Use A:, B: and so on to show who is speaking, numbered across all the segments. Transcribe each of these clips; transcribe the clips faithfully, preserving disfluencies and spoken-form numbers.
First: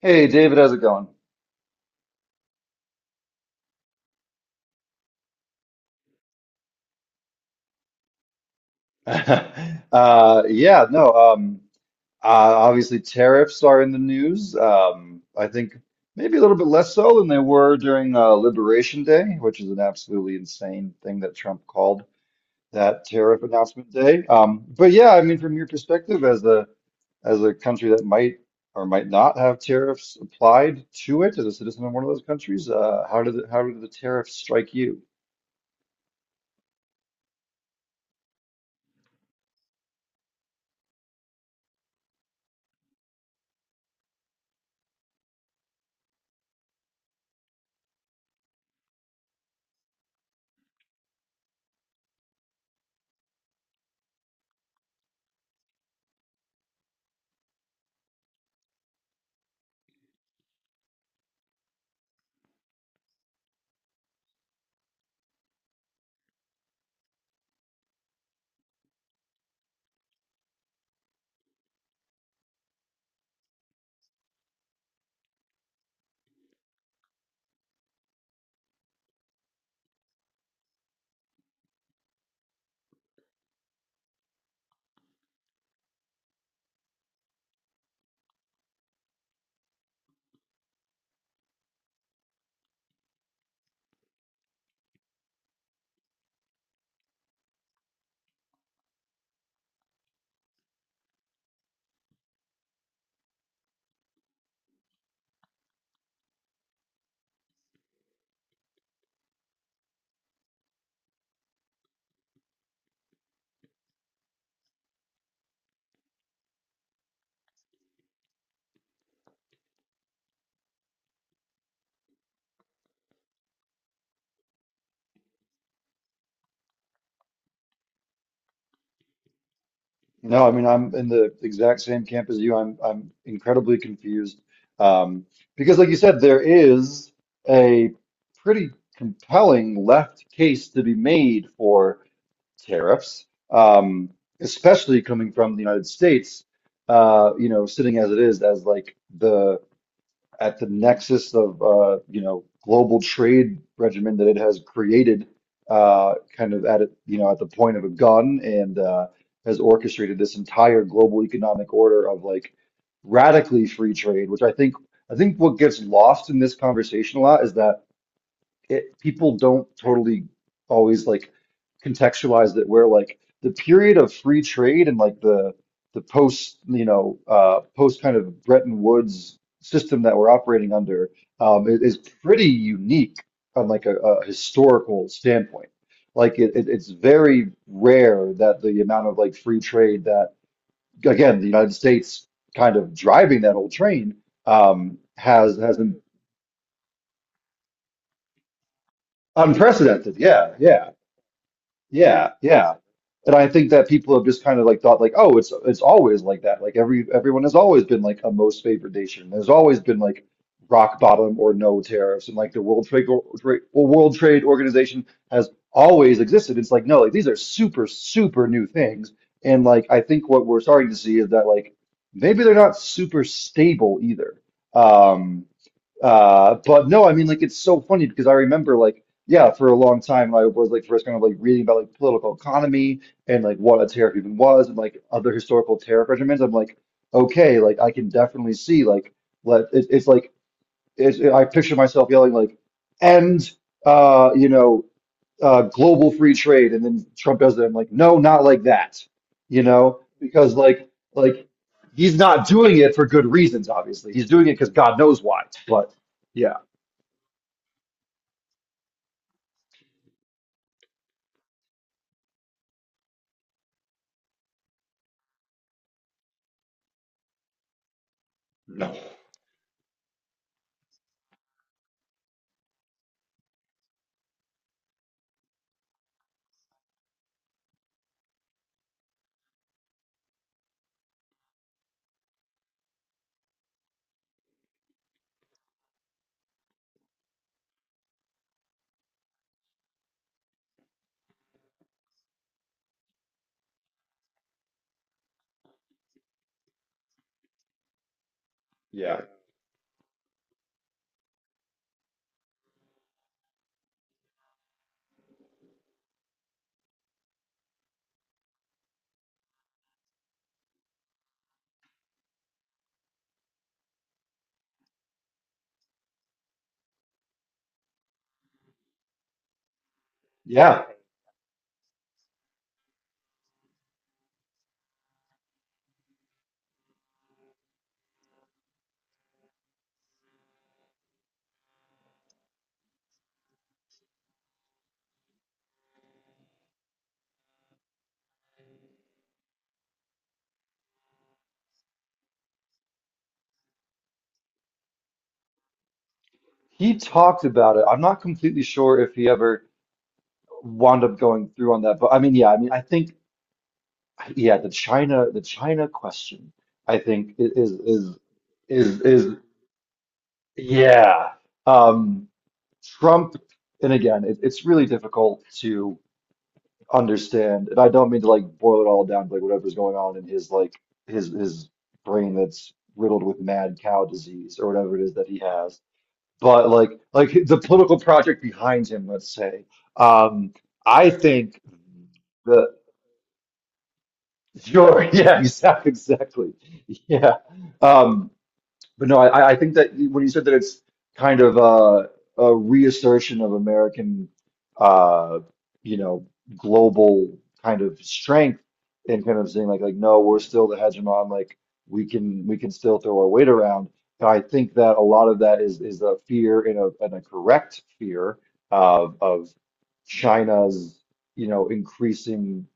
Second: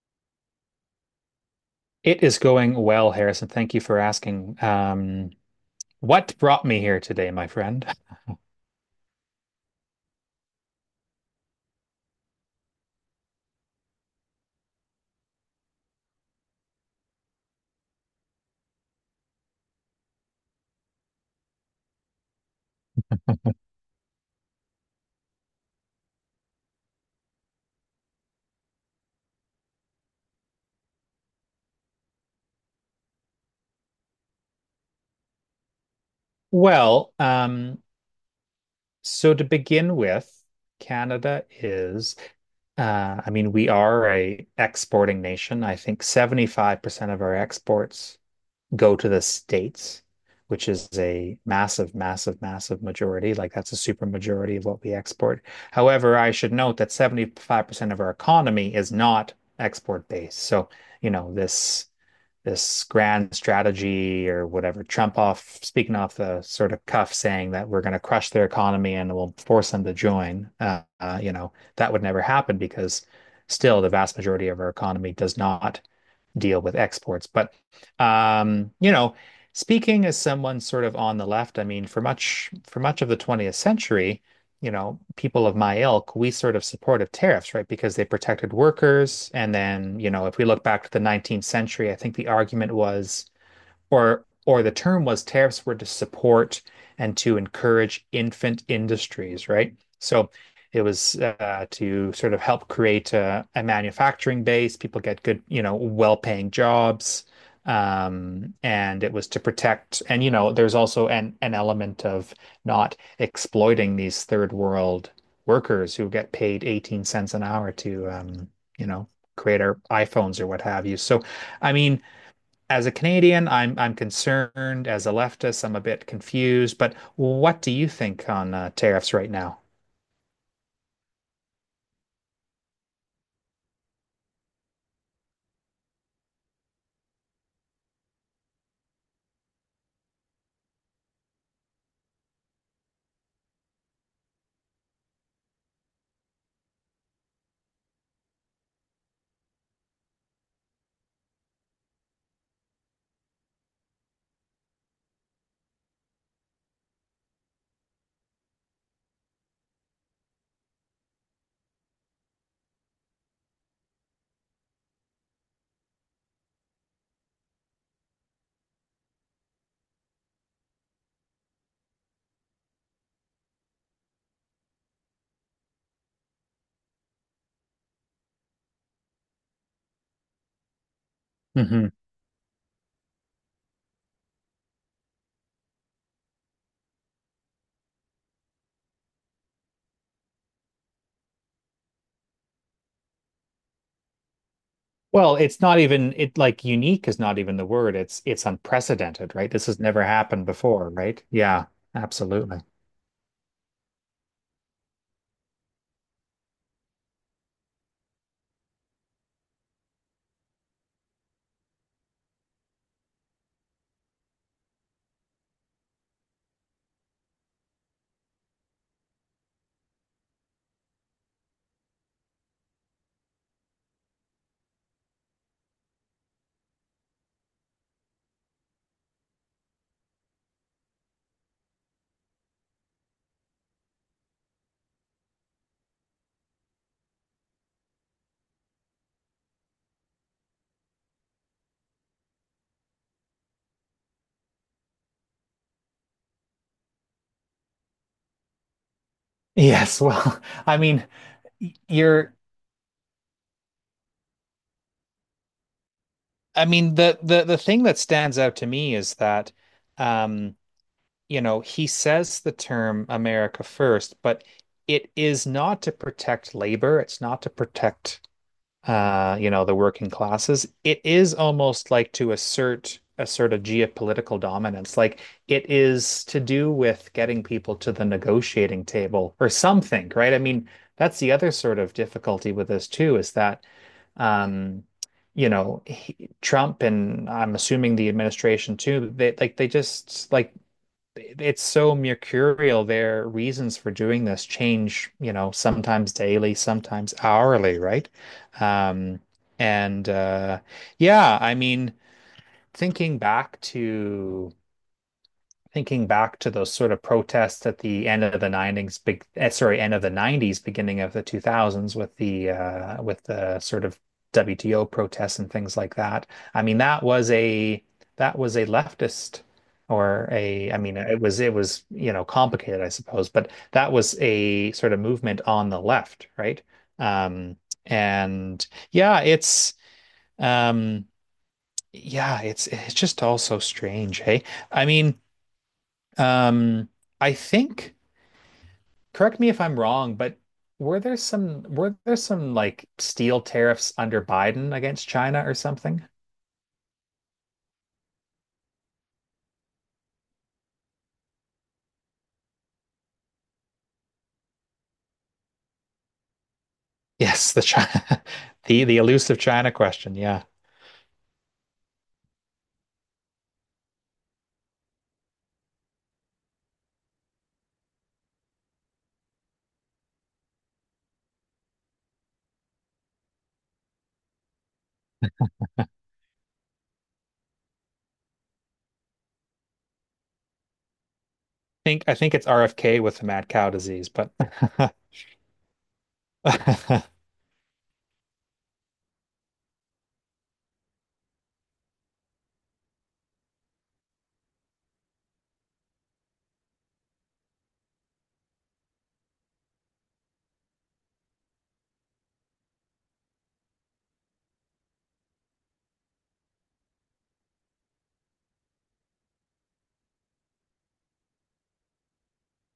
A: Hey David, how's it going?
B: It is going well, Harrison. Thank you for asking. Um, what brought me here today, my friend?
A: Uh, yeah, no, um, uh, obviously tariffs are in the news. Um, I think maybe a little bit less so than they were during uh, Liberation Day, which is an absolutely insane thing that Trump called that tariff announcement day. Um, but yeah, I mean, from your perspective as a as a country that might or might not have tariffs applied to it as a citizen of one of those countries, uh, how did the, how did the tariffs strike you?
B: Well, um, so to begin with, Canada is Uh, I mean, we are a exporting nation. I think seventy-five percent of our exports go to the States, which is a massive, massive, massive majority. Like that's a super majority of what we export. However, I should note that seventy-five percent of our economy is not export based. So, you know, this this grand strategy or whatever. Trump off speaking off the sort of cuff saying that we're going to crush their economy and we'll force them to join. Uh, uh, you know, that would never happen because still the vast majority of our economy does not deal with exports. But um, you know, speaking as someone sort of on the left, I mean, for much for much of the twentieth century, you know, people of my ilk, we sort of supported tariffs, right? Because they protected workers. And then, you know, if we look back to the nineteenth century, I think the argument was or or the term was tariffs were to support and to encourage infant industries, right? So it was uh, to sort of help create a, a manufacturing base. People get good, you know, well-paying jobs. Um, and it was to protect, and you know, there's also an an element of not exploiting these third world workers who get paid eighteen cents an hour to, um, you know, create our iPhones or what have you. So, I mean, as a Canadian, I'm I'm concerned. As a leftist, I'm a bit confused. But what do you think on uh, tariffs right now?
A: No, I mean, I'm in the exact same camp as you. I'm I'm incredibly confused. Um, because like you said, there is a pretty compelling left case to be made for tariffs, um, especially coming from the United States, uh, you know, sitting as it is as like the at the nexus of uh, you know, global trade regimen that it has created, uh, kind of at it, you know, at the point of a gun, and uh, has orchestrated this entire global economic order of like radically free trade, which I think I think what gets lost in this conversation a lot is that it people don't totally always like contextualize that, where like the period of free trade and like the the post, you know, uh post kind of Bretton Woods system that we're operating under um is,
B: Hmm.
A: is pretty unique on like a, a historical standpoint. Like it, it it's very rare that the amount of like free trade that, again, the United States kind of driving that whole train um
B: Well,
A: has
B: it's
A: has
B: not
A: been
B: even it like unique is not even the word. It's it's unprecedented, right? This has never
A: unprecedented.
B: happened
A: Yeah, yeah.
B: before, right? Yeah,
A: Yeah,
B: absolutely.
A: yeah. And I think that people have just kind of like thought like, oh, it's it's always like that. Like every everyone has always been like a most favored nation. There's always been like rock bottom or no tariffs, and like the World Trade Or- Trade- or World Trade Organization has always existed. It's like no, like these are super super new things. And like I think what we're starting to see is that like maybe they're not super stable either. Um, uh, but no, I mean, like, it's so funny because I remember, like, yeah, for a long time, I was like first kind of like reading about like political economy and like what a tariff even was and like other historical tariff regimens. I'm like, okay, like I can definitely see like let it, it's like it's, I picture myself yelling like end, uh, you know, uh, global free trade, and then Trump does it. I'm like, no, not like that, you know,
B: Yes, well,
A: because
B: I
A: like
B: mean,
A: like
B: y-
A: he's
B: you're
A: not doing it for good reasons, obviously. He's doing it because God knows why, but. Yeah.
B: I mean the the the thing that stands out to me is that um, you know, he says the term America first, but it is not to protect labor, it's not to protect
A: No.
B: uh, you know, the working classes, it is almost like to assert a sort of geopolitical dominance. Like it is to do with getting people to the negotiating table or something, right? I mean, that's the other sort of difficulty with this too, is that um, you know, he, Trump and I'm assuming the administration too, they like they just like it's so mercurial. Their reasons for doing this change, you know, sometimes daily, sometimes hourly, right?
A: Yeah.
B: Um, and uh, Yeah, I mean, thinking back to thinking back to those sort of protests at the end of the nineties, big, eh, sorry, end of the nineties, beginning of the two thousands with the uh, with the sort of W T O protests and things like that. I mean, that was a that was a leftist or a, I
A: Yeah.
B: mean, it was it was, you know, complicated, I suppose, but that was a sort of movement on the left, right? Um, and yeah, it's um yeah, it's it's just all so strange, hey? I mean, um, I think, correct me if I'm wrong, but were there some were there some like steel tariffs under Biden against China or something?
A: He talked about it. I'm not completely sure if he ever wound up going through on that, but I mean, yeah, I mean, I think, yeah, the China, the China question, I think i-
B: Yes, the
A: is is
B: China, the the
A: is is
B: elusive China question. Yeah.
A: yeah. Um, Trump, and again, it, it's really difficult to understand, and I don't mean to like boil it all down to like whatever's going on in his like his his brain that's riddled with mad cow disease or whatever it is that he has, but like like the political project behind him, let's say. Um, I think
B: think I think it's
A: the
B: R F K with the mad cow disease, but
A: sure, yeah, exactly, exactly, yeah. Um, but no, I, I think that when you said that it's kind of a, a reassertion of American, uh, you know, global kind of strength and kind of saying like, like, no, we're still the hegemon, like we can we can still throw our weight around. And I think that a lot of that is is a fear and a and a correct fear of of China's, you know, increasing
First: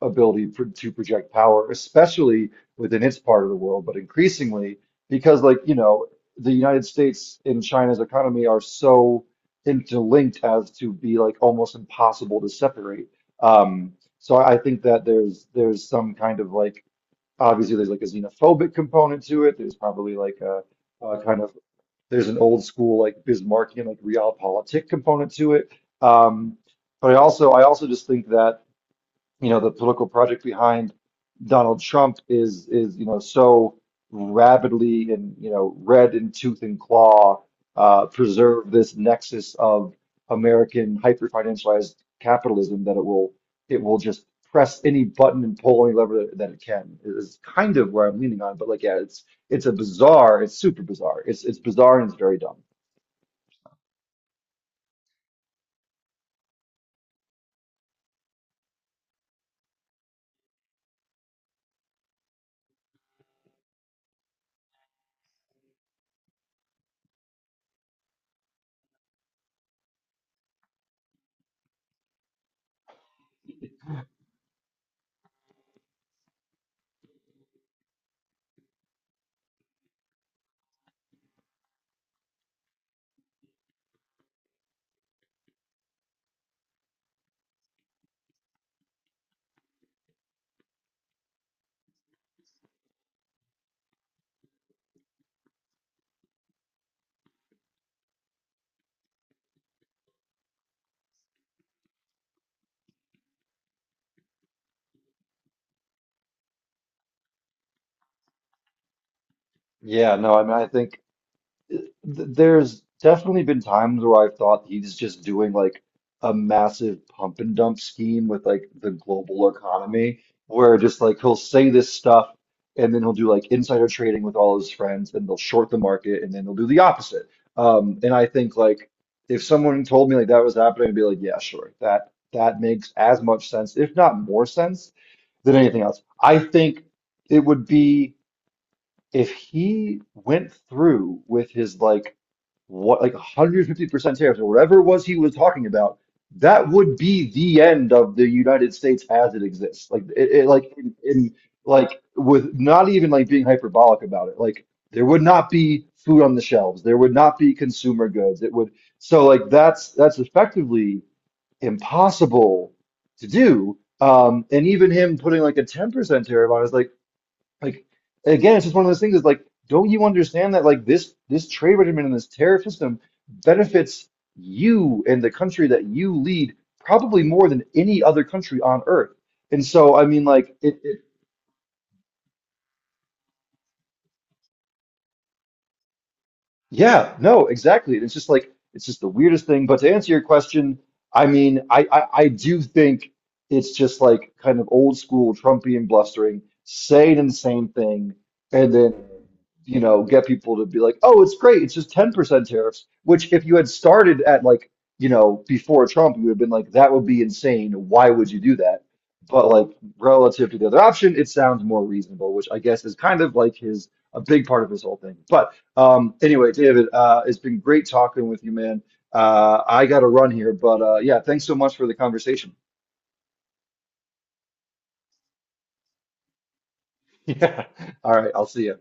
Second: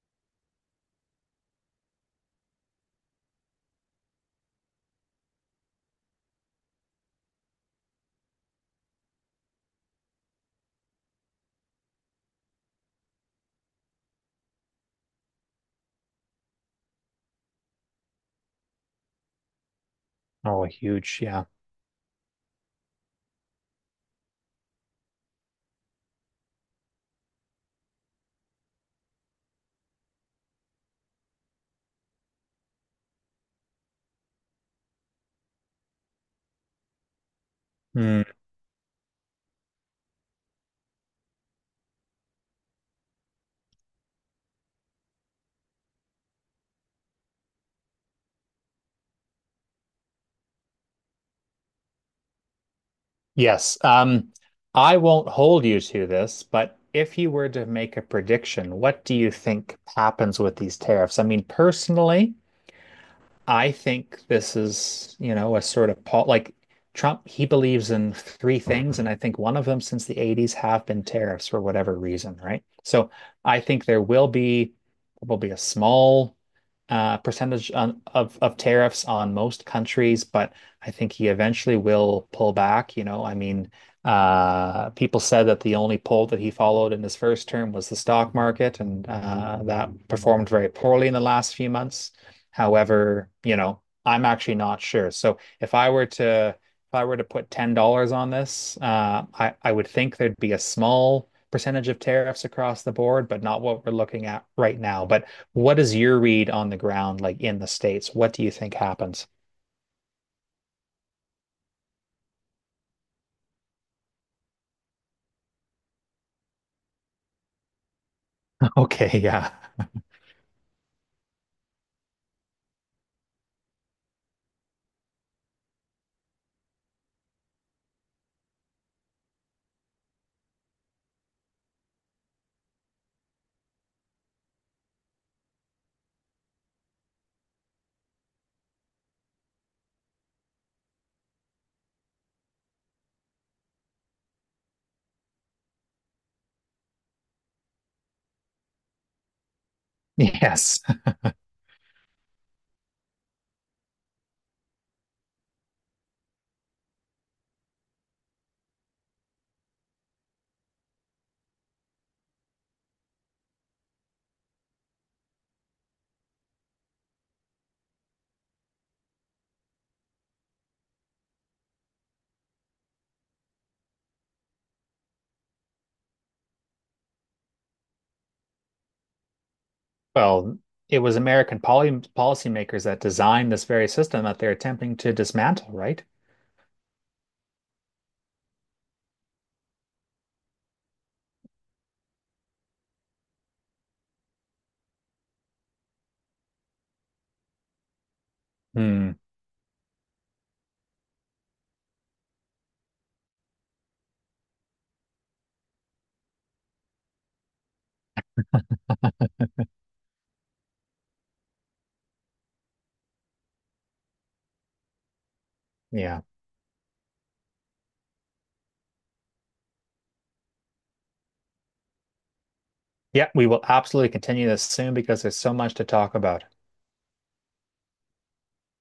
A: ability pro- to project power, especially within its part of the world, but increasingly because like, you know, the United States and China's economy are so interlinked as to be like almost impossible to separate. Um, so I I think that there's there's some kind of like, obviously there's like a xenophobic component to it. There's probably like a,
B: oh,
A: a
B: huge,
A: kind
B: yeah.
A: of, there's an old school like Bismarckian like realpolitik component to it. Um, but I also, I also just think that, you know, the political project behind Donald Trump is is you know, so rabidly and, you know, red in tooth and claw, uh,
B: Hmm.
A: preserve this nexus of American hyper financialized capitalism, that it will, it will just press any button and pull any lever that, that it can, is kind of where I'm leaning on. But like, yeah, it's it's a bizarre, it's super bizarre. It's it's bizarre and it's very dumb.
B: Yes. Um, I won't hold you to this, but if you were to make a prediction, what do you think happens with these tariffs? I mean, personally, I think this is, you know, a sort of Paul, like Trump, he believes in three things. And I think one of them since the eighties have been tariffs for whatever reason, right? So I think there will be probably a small uh, percentage on, of, of tariffs on most countries, but I think he eventually will pull back. You know, I mean, uh, people said that the only poll that he followed in his first term was the stock market, and uh, that performed very poorly in the last few months. However, you know, I'm actually not sure. So if I were to if I were to put ten dollars on this, uh, I, I would think there'd be a small percentage of tariffs across the board, but not what we're looking at right now. But what is your read on the ground, like in the States? What do you think happens?
A: Yeah, no, I mean, I think. th- there's definitely been times where I've thought he's just doing like a massive pump and dump scheme with like the
B: Okay,
A: global
B: yeah.
A: economy, where just like he'll say this stuff and then he'll do like insider trading with all his friends, then they'll short the market and then he'll do the opposite. Um, and I think like if someone told me like that was happening, I'd be like, yeah, sure, that that makes as much sense, if not more sense than anything else. I think it would be, if he went through with his like what like one hundred fifty percent tariffs or whatever it was he was talking about, that would be the end of the United States as it exists. Like it, it like
B: Yes.
A: in, in like with, not even like being hyperbolic about it. Like there would not be food on the shelves. There would not be consumer goods. It would, so like that's that's effectively impossible to do. Um, and even him putting like a ten percent tariff on is like like again, it's just one of those things is like, don't you understand that like this this trade regimen and this tariff system benefits you and the country that you lead probably more than any other country on earth. And so I mean like
B: Well,
A: it, it
B: it was American poly policymakers that designed this very system that they're attempting to dismantle, right?
A: Yeah, no, exactly. And it's just like it's just the weirdest thing. But to answer your question, I mean, I I, I do think it's just like kind of old school Trumpian blustering, say an insane thing, and then,
B: Hmm.
A: you know, get people to be like, oh, it's great, it's just ten percent tariffs. Which if you had started at like, you know, before Trump, you would have been like, that would be insane. Why would you do that? But like, relative to the other option, it sounds more reasonable, which I guess is kind of like his a big part of his whole thing. But um,
B: Yeah.
A: anyway, David, uh, it's been great talking with you, man. Uh, I got to run here, but uh, yeah, thanks so much for the conversation.
B: Yeah, we will absolutely continue this soon because there's so much to talk about.
A: Yeah. All right, I'll see you.